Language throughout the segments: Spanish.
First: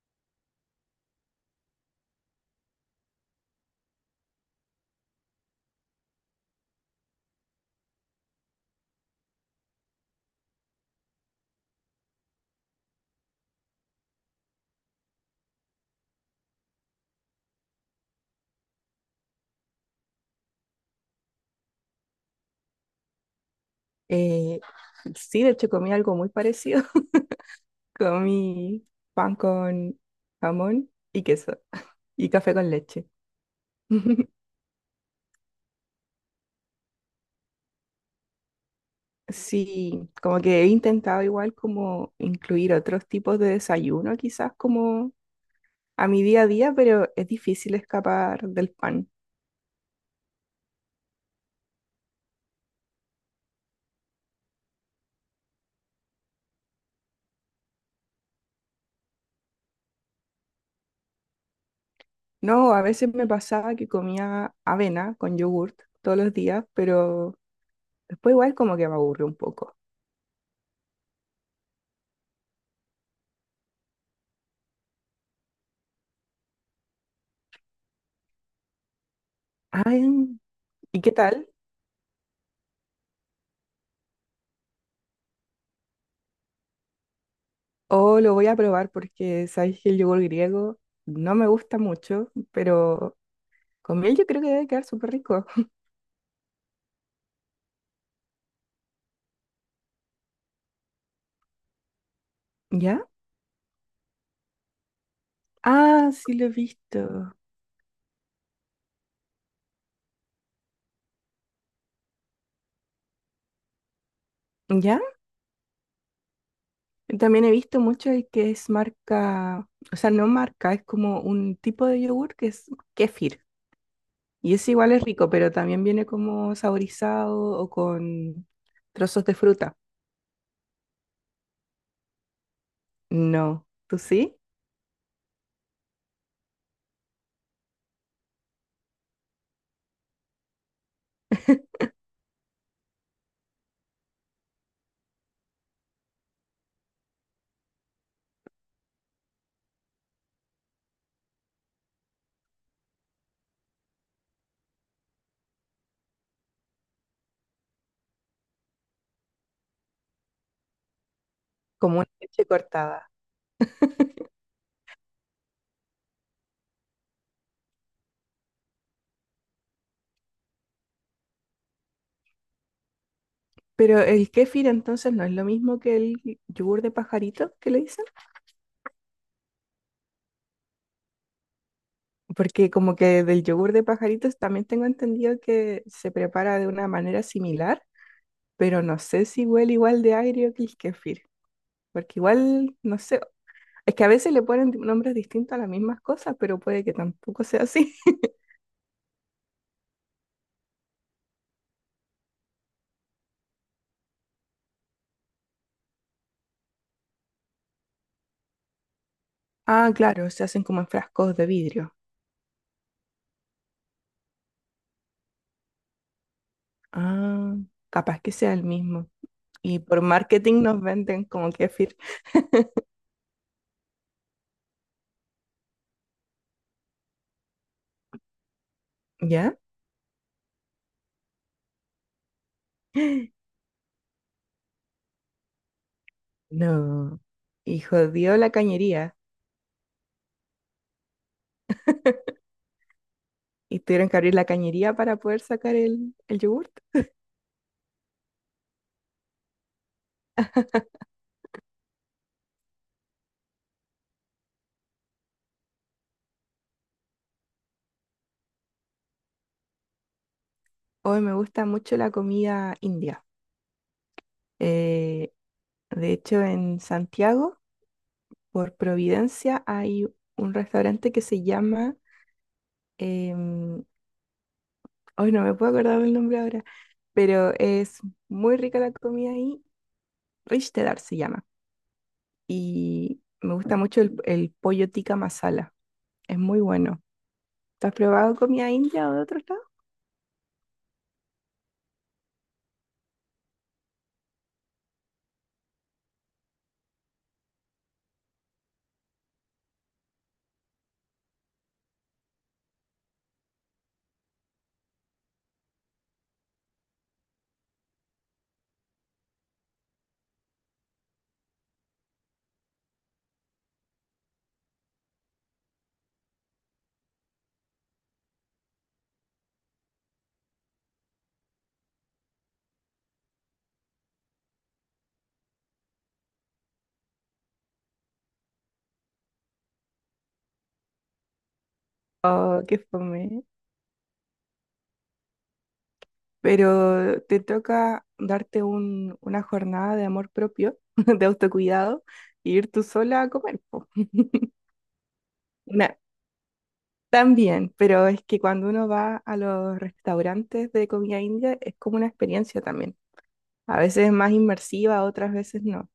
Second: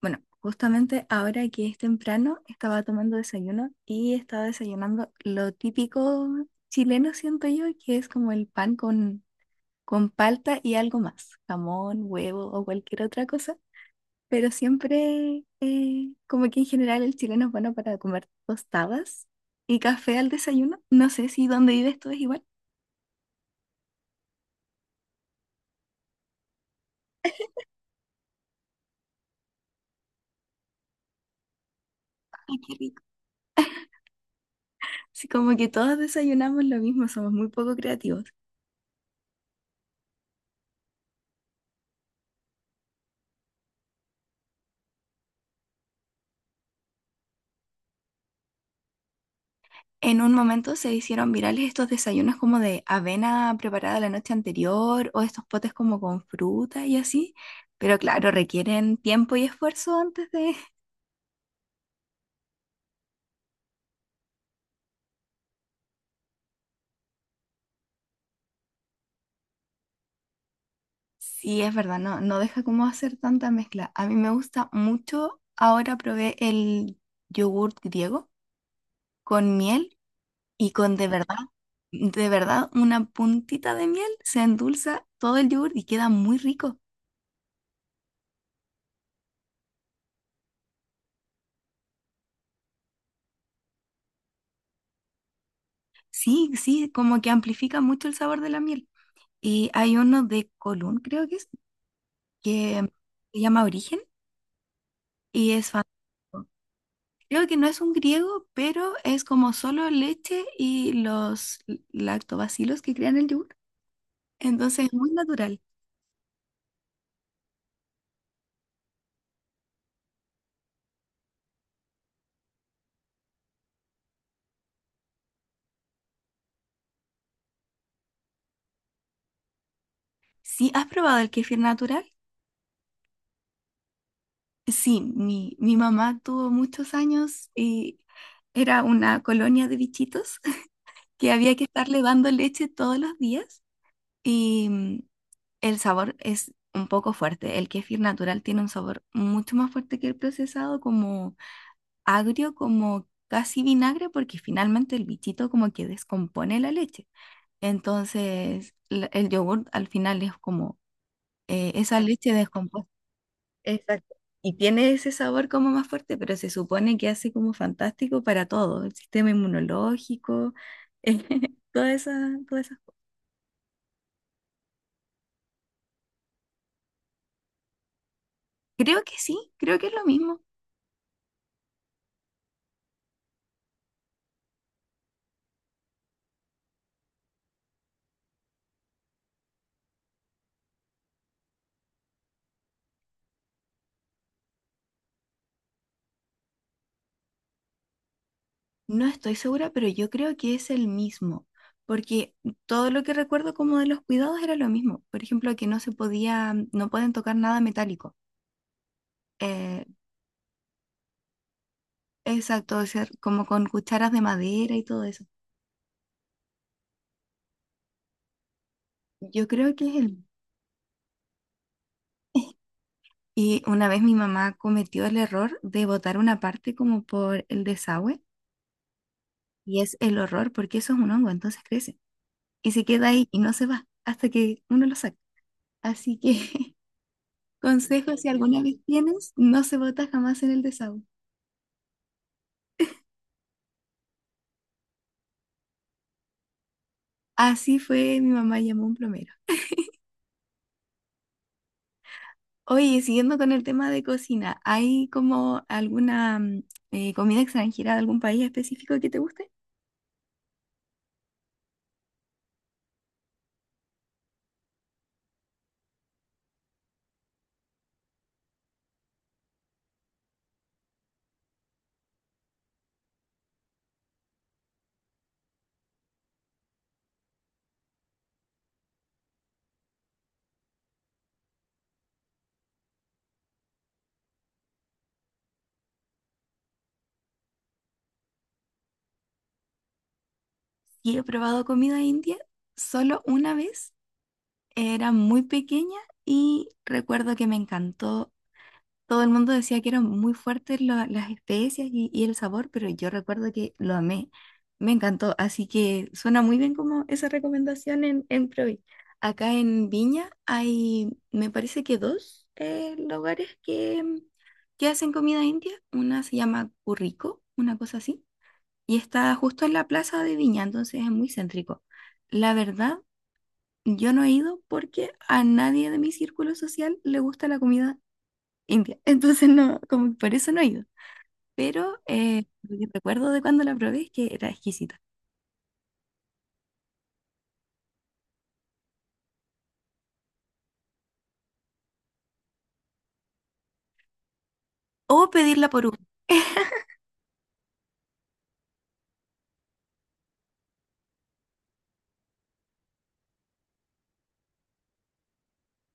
Bueno, justamente ahora que es temprano, estaba tomando desayuno y estaba desayunando lo típico chileno, siento yo, que es como el pan con palta y algo más, jamón, huevo o cualquier otra cosa. Pero siempre, como que en general el chileno es bueno para comer tostadas y café al desayuno. No sé si donde vives tú es igual. Eh, sí, de hecho comí algo muy parecido. Comí pan con jamón y queso y café Ay, con qué rico. leche. Sí, como que todos desayunamos lo mismo, somos muy poco creativos. Sí, como que he intentado igual como incluir otros tipos de desayuno quizás como a mi día a día, pero es difícil escapar del pan. En un momento se hicieron virales estos desayunos como de avena preparada la noche anterior o estos potes como con fruta y así, pero claro, requieren tiempo y esfuerzo antes de... No, a veces me pasaba que comía avena con yogurt todos los días, pero después igual como que me aburrió un poco. Sí, es verdad, no deja como hacer tanta mezcla. A mí me gusta mucho, ahora probé el yogurt griego con miel Ay, y con ¿y qué tal? de verdad, una puntita de miel se endulza todo el yogurt y queda muy rico. O lo voy a probar porque sabéis que el yogur griego no me gusta mucho, pero con miel yo creo que debe quedar súper rico. Sí, sí, como que amplifica mucho el sabor de la miel. Y hay uno de Colón, creo que es, que ¿Ya? se llama Origen y es Ah, sí lo fantástico. he visto. Creo que no es un griego, pero es como solo leche y los lactobacilos que crean el yogur. Entonces es ¿Ya? muy natural. También he visto mucho el que es marca, o sea, no marca, es como un tipo de yogur que es kéfir. Y ese igual es rico, pero también viene como saborizado o con trozos de fruta. ¿Sí has probado el kéfir natural? No, ¿tú sí? Sí, mi mamá tuvo muchos años y era una colonia de bichitos que había que estarle dando leche todos los días. Y el sabor es un poco fuerte. El kéfir natural tiene un sabor mucho más fuerte que el procesado, como agrio, como casi vinagre, porque finalmente el bichito como que descompone la leche. Entonces, el yogur al final es como esa Como una leche leche descompuesta. cortada. Exacto. Y tiene ese sabor como más fuerte, pero se supone que hace como fantástico para todo, el sistema inmunológico, todas esas, todas esas. Pero el kéfir entonces no es lo mismo que el yogur de pajarito que le dicen. Creo que sí, creo que es lo mismo. Porque como que del yogur de pajaritos también tengo entendido que se prepara de una manera similar, pero no sé si huele igual de agrio que el kéfir, porque igual, no sé, es que a veces le ponen nombres distintos a las mismas cosas, pero puede que tampoco sea así. No estoy segura, pero yo creo que es el mismo, porque todo lo que recuerdo como de los cuidados era lo mismo. Por ejemplo, que no se podía, no pueden tocar nada metálico. Eh, Ah, claro, se hacen como en frascos de vidrio. exacto, o sea, como con cucharas de madera y todo eso. Ah, capaz que sea el mismo. Yo creo Y que es por el... marketing nos venden como kéfir. Y una vez mi mamá cometió el error de botar una parte como por el desagüe, ¿Ya? y es el horror porque eso es un hongo, entonces crece y se queda ahí y no se va hasta que uno lo saca. Así que No. Y consejo, si jodió la alguna vez cañería. tienes, no se bota jamás en el desagüe. Y tuvieron que abrir la cañería para poder sacar el yogur. Así fue, mi mamá llamó a un plomero. Oye, siguiendo con el tema de cocina, ¿hay como alguna comida extranjera de algún país específico que te guste? Hoy me gusta mucho la comida india. Eh, de hecho, en Santiago, por Providencia, hay un restaurante que se llama, em, hoy no me puedo acordar del nombre ahora, pero es muy rica la comida ahí. Rishtedar se llama. Y me gusta mucho el pollo tikka masala. Es muy bueno. ¿Tú has probado comida india o de otro lado? Sí, he probado comida india solo una vez, era muy pequeña y recuerdo que me encantó. Todo el mundo decía que eran muy fuertes las especias y el sabor, pero yo recuerdo que lo amé. Me encantó, así que suena muy bien como esa recomendación en Provi. Acá en Viña hay, me parece que dos lugares que, que hacen comida india. Una se llama Currico, una cosa así, y está justo en la plaza de Viña, entonces es muy céntrico. La verdad, yo no he ido porque a nadie de mi círculo social le gusta la comida india. Entonces no, como que por eso no he ido. Pero Oh, lo qué que recuerdo de fome, cuando la probé es que era exquisita. pero te toca darte una jornada de amor propio, de autocuidado, e ir tú sola a comer, po. O pedirla por Una... Uber. también, pero es que cuando uno va a los restaurantes de comida india es como una experiencia también. A veces es más inmersiva, otras veces no,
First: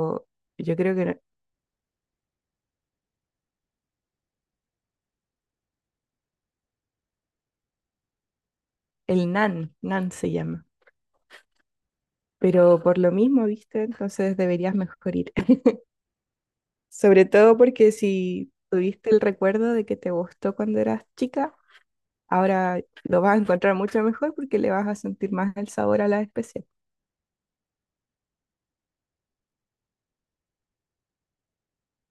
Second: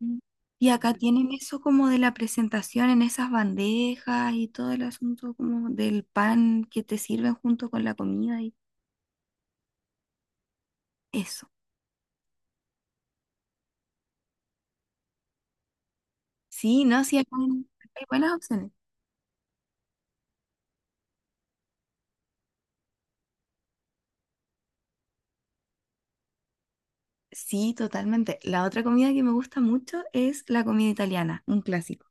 Mm. Y yo acá creo que no... tienen eso como de la presentación en esas bandejas y todo el asunto como del pan que te sirven junto con la comida y el nan, nan se llama. eso. Pero por lo mismo, ¿viste? Entonces deberías mejor ir. Sí, no, sí, Sobre acá todo hay porque hay buenas si opciones. tuviste el recuerdo de que te gustó cuando eras chica, ahora lo vas a encontrar mucho mejor porque le vas a sentir más el sabor a la especial. Sí, totalmente. La otra comida que me gusta mucho es la comida italiana, un clásico.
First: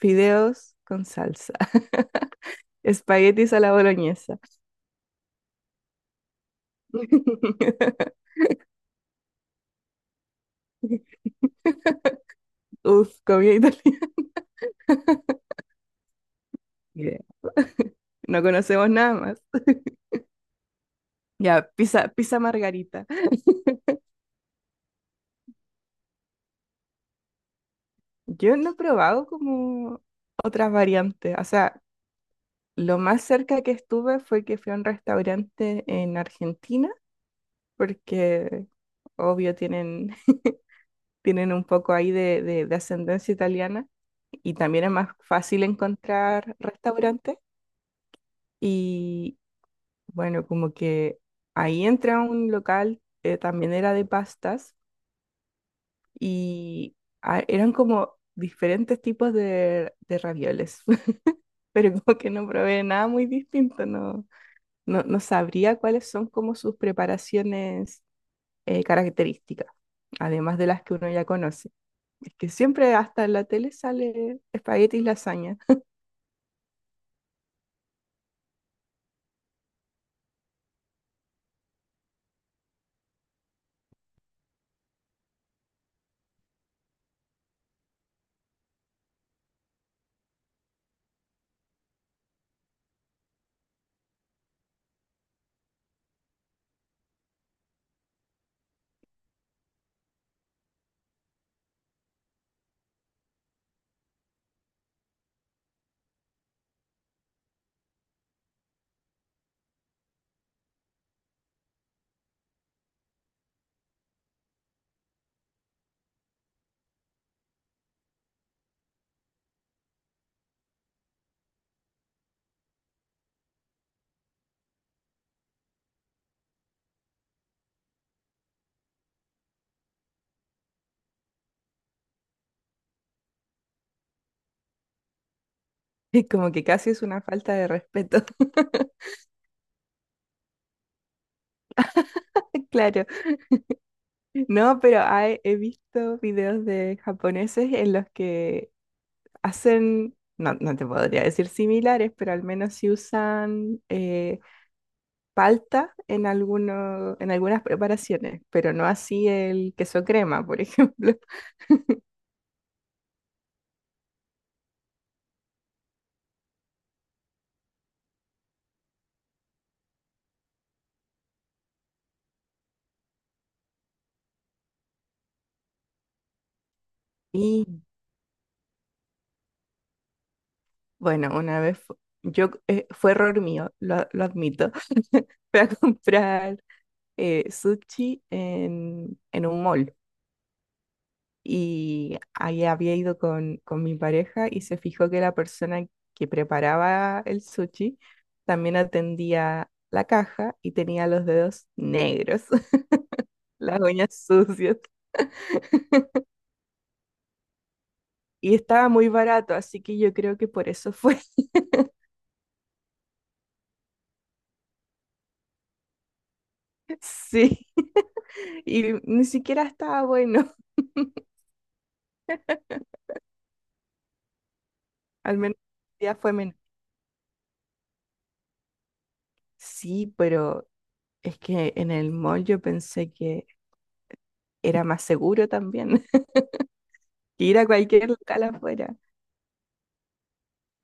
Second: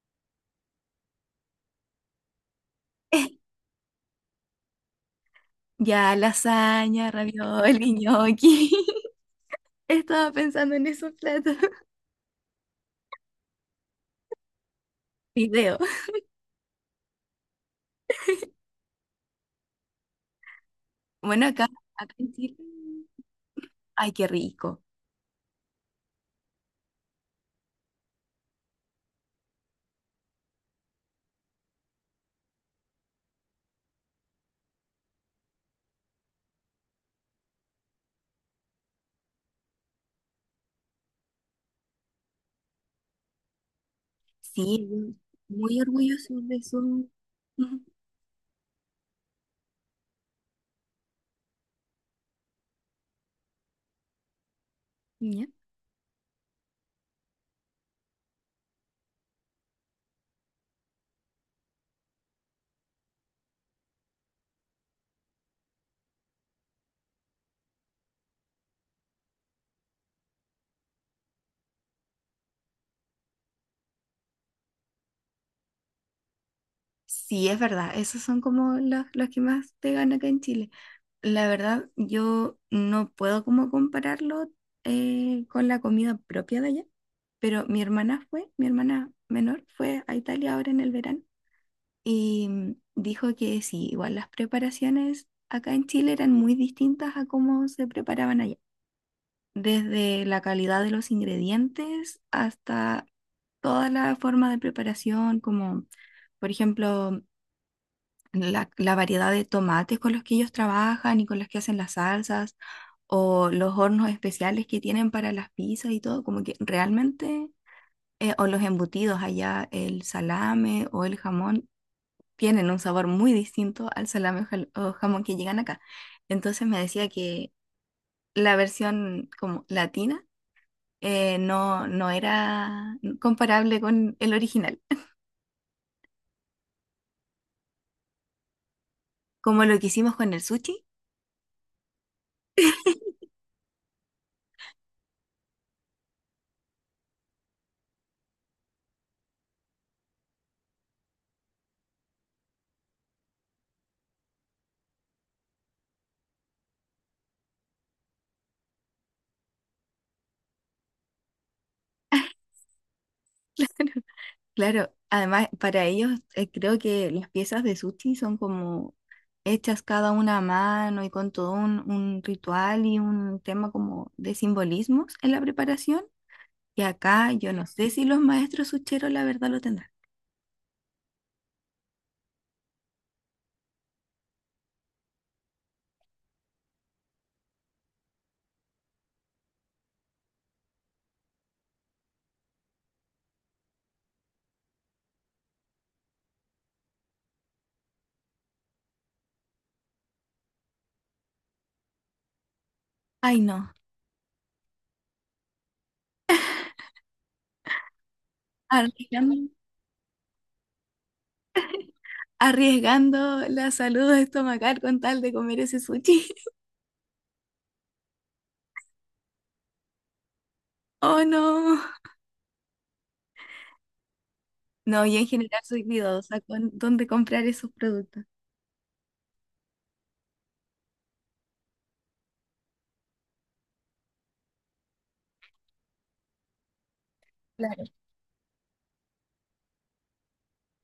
Fideos con salsa, espaguetis a la boloñesa. Ya, lasaña, ravioli, gnocchi. Estaba pensando en esos platos. Uf, comida italiana. Video. Yeah. No conocemos nada más. Bueno, Ya, acá, pizza, acá en pizza Chile. margarita. Ay, qué rico. Yo no he probado como otras variantes. O sea, lo más cerca que estuve fue que fui a un restaurante en Argentina, porque obvio tienen un poco ahí de, de ascendencia italiana y también Sí, es más yo fácil muy orgulloso encontrar de su. restaurantes. Ujú, Y bueno, como que ahí entra un local, también era de pastas. ya. Y ah, eran como diferentes tipos de ravioles, pero como que no probé nada muy distinto. No, no, no sabría cuáles son como sus preparaciones características, además de las que uno ya conoce. Es que siempre hasta en la tele sale espaguetis lasaña. Sí, es verdad. Esos son como los que más pegan acá en Chile. La verdad, yo no puedo como compararlo con la comida propia de allá. Pero mi hermana fue, mi hermana menor fue a Italia ahora en el verano. Y dijo que sí, igual las preparaciones acá en Chile eran muy distintas a cómo se preparaban allá, desde la calidad de los ingredientes hasta toda la forma de preparación, como por ejemplo la, la variedad de tomates con los que ellos trabajan y con los que hacen las salsas, o los hornos especiales que tienen para las pizzas y todo, como que realmente, o los embutidos allá, el salame o el jamón tienen un sabor muy distinto al salame o jamón que llegan acá. Entonces me decía que la versión como latina no era comparable con el original. Es como que casi es una falta de respeto. Como lo que hicimos con el sushi, Claro. No, pero hay... he visto videos de japoneses en los que hacen, no, no te podría decir similares, pero al menos sí usan palta en alguno, en algunas preparaciones, pero no así el queso crema, por ejemplo. claro, además para ellos creo que las piezas de sushi son como hechas cada una a mano y con todo un ritual y un tema como de simbolismos en la preparación. Y acá yo no Y sé si los maestros sucheros la verdad lo tendrán. bueno, una vez yo fue error mío, lo admito. Fui a comprar sushi en un mall y ahí había ido con mi pareja y se fijó que la persona que preparaba el sushi también atendía la caja y tenía los dedos negros, Ay, no. las uñas sucias y Ah, estaba muy barato, así que yo creo que por eso fue. arriesgando la salud estomacal con tal de comer ese sushi. Sí, y ni siquiera estaba bueno. Oh, no. No, y en Al menos general soy ya fue cuidadosa menos. con dónde comprar esos productos. Sí, pero es que en el mall yo pensé que era más seguro también que ir a Claro. cualquier local afuera.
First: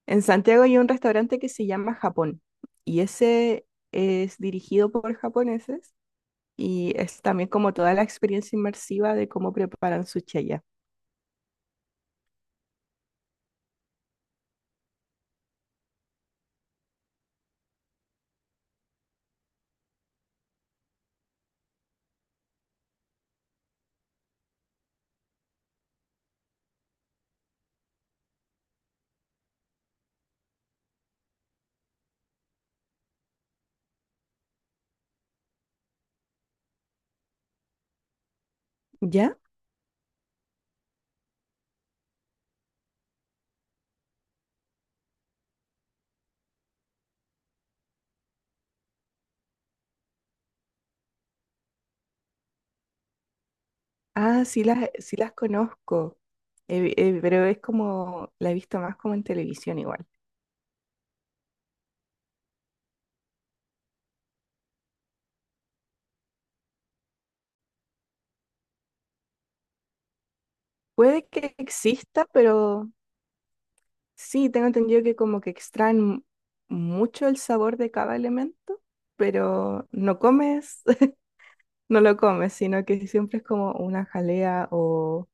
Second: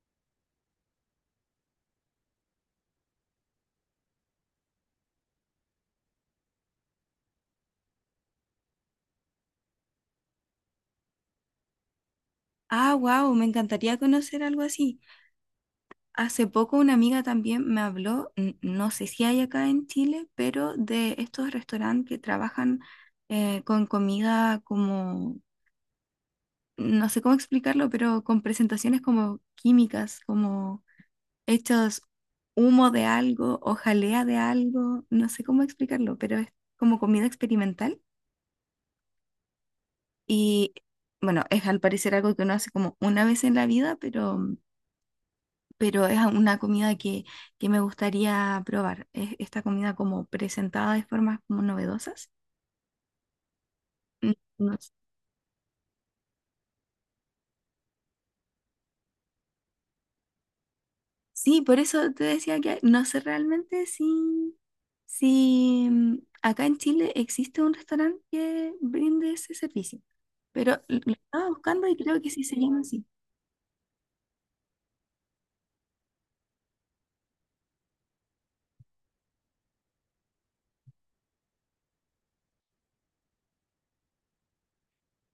En Santiago hay un restaurante que se llama Japón y ese es dirigido por japoneses y es también como toda la experiencia inmersiva de cómo preparan sushi allá. Ah, wow, me encantaría conocer algo así. Hace poco una amiga también me habló, no sé si hay acá en Chile, pero de estos restaurantes que trabajan con comida como, no sé cómo explicarlo, pero con presentaciones como químicas, como hechos humo de algo o jalea de algo, no sé cómo explicarlo, pero es como comida experimental ¿Ya? y bueno, es al parecer algo que uno hace como una vez en la vida, pero es una comida que me gustaría probar. Es esta comida como presentada de formas como novedosas. Mm, Ah, no. Sí las conozco, pero es como, la he visto más como en televisión igual. Sí, por eso te decía que no sé realmente si, si acá en Chile existe un restaurante que brinde ese servicio, pero lo Puede estaba que buscando y creo exista, que sí se llama pero así. sí, tengo entendido que como que extraen mucho el sabor de cada elemento, pero no comes, no lo comes, sino que siempre es como una jalea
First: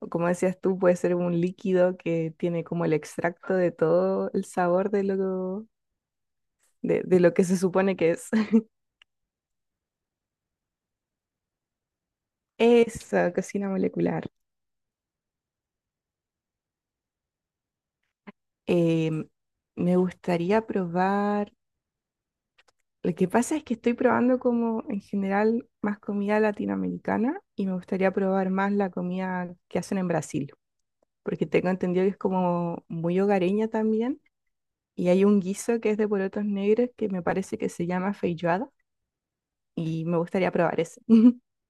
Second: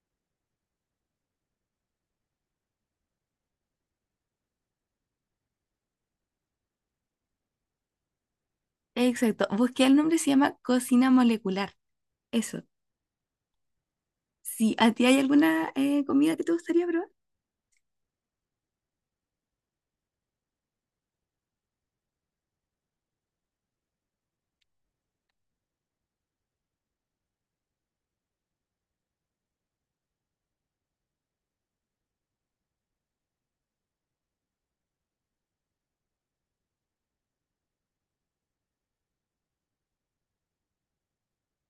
o como decías tú, puede ser un líquido que tiene como el extracto de todo el sabor de lo que se supone que es. Exacto, busqué el nombre, se llama Cocina Molecular. Eso. Esa cocina molecular. Sí. ¿A ti hay alguna comida que te gustaría probar? Em, Me gustaría probar, lo que pasa es que estoy probando como en general más comida latinoamericana y me gustaría probar más la comida que hacen en Brasil, porque tengo entendido que es como muy hogareña también. Y hay un guiso que es de porotos negros que me parece que se llama feijoada y me gustaría probar ese.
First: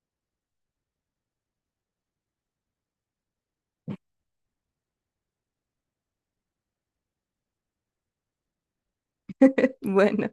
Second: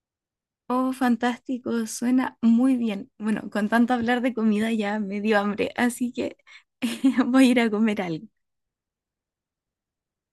Oh, fantástico, suena muy bien. Bueno, con tanto hablar de comida ya me dio hambre, así que voy a ir a comer algo. Bueno.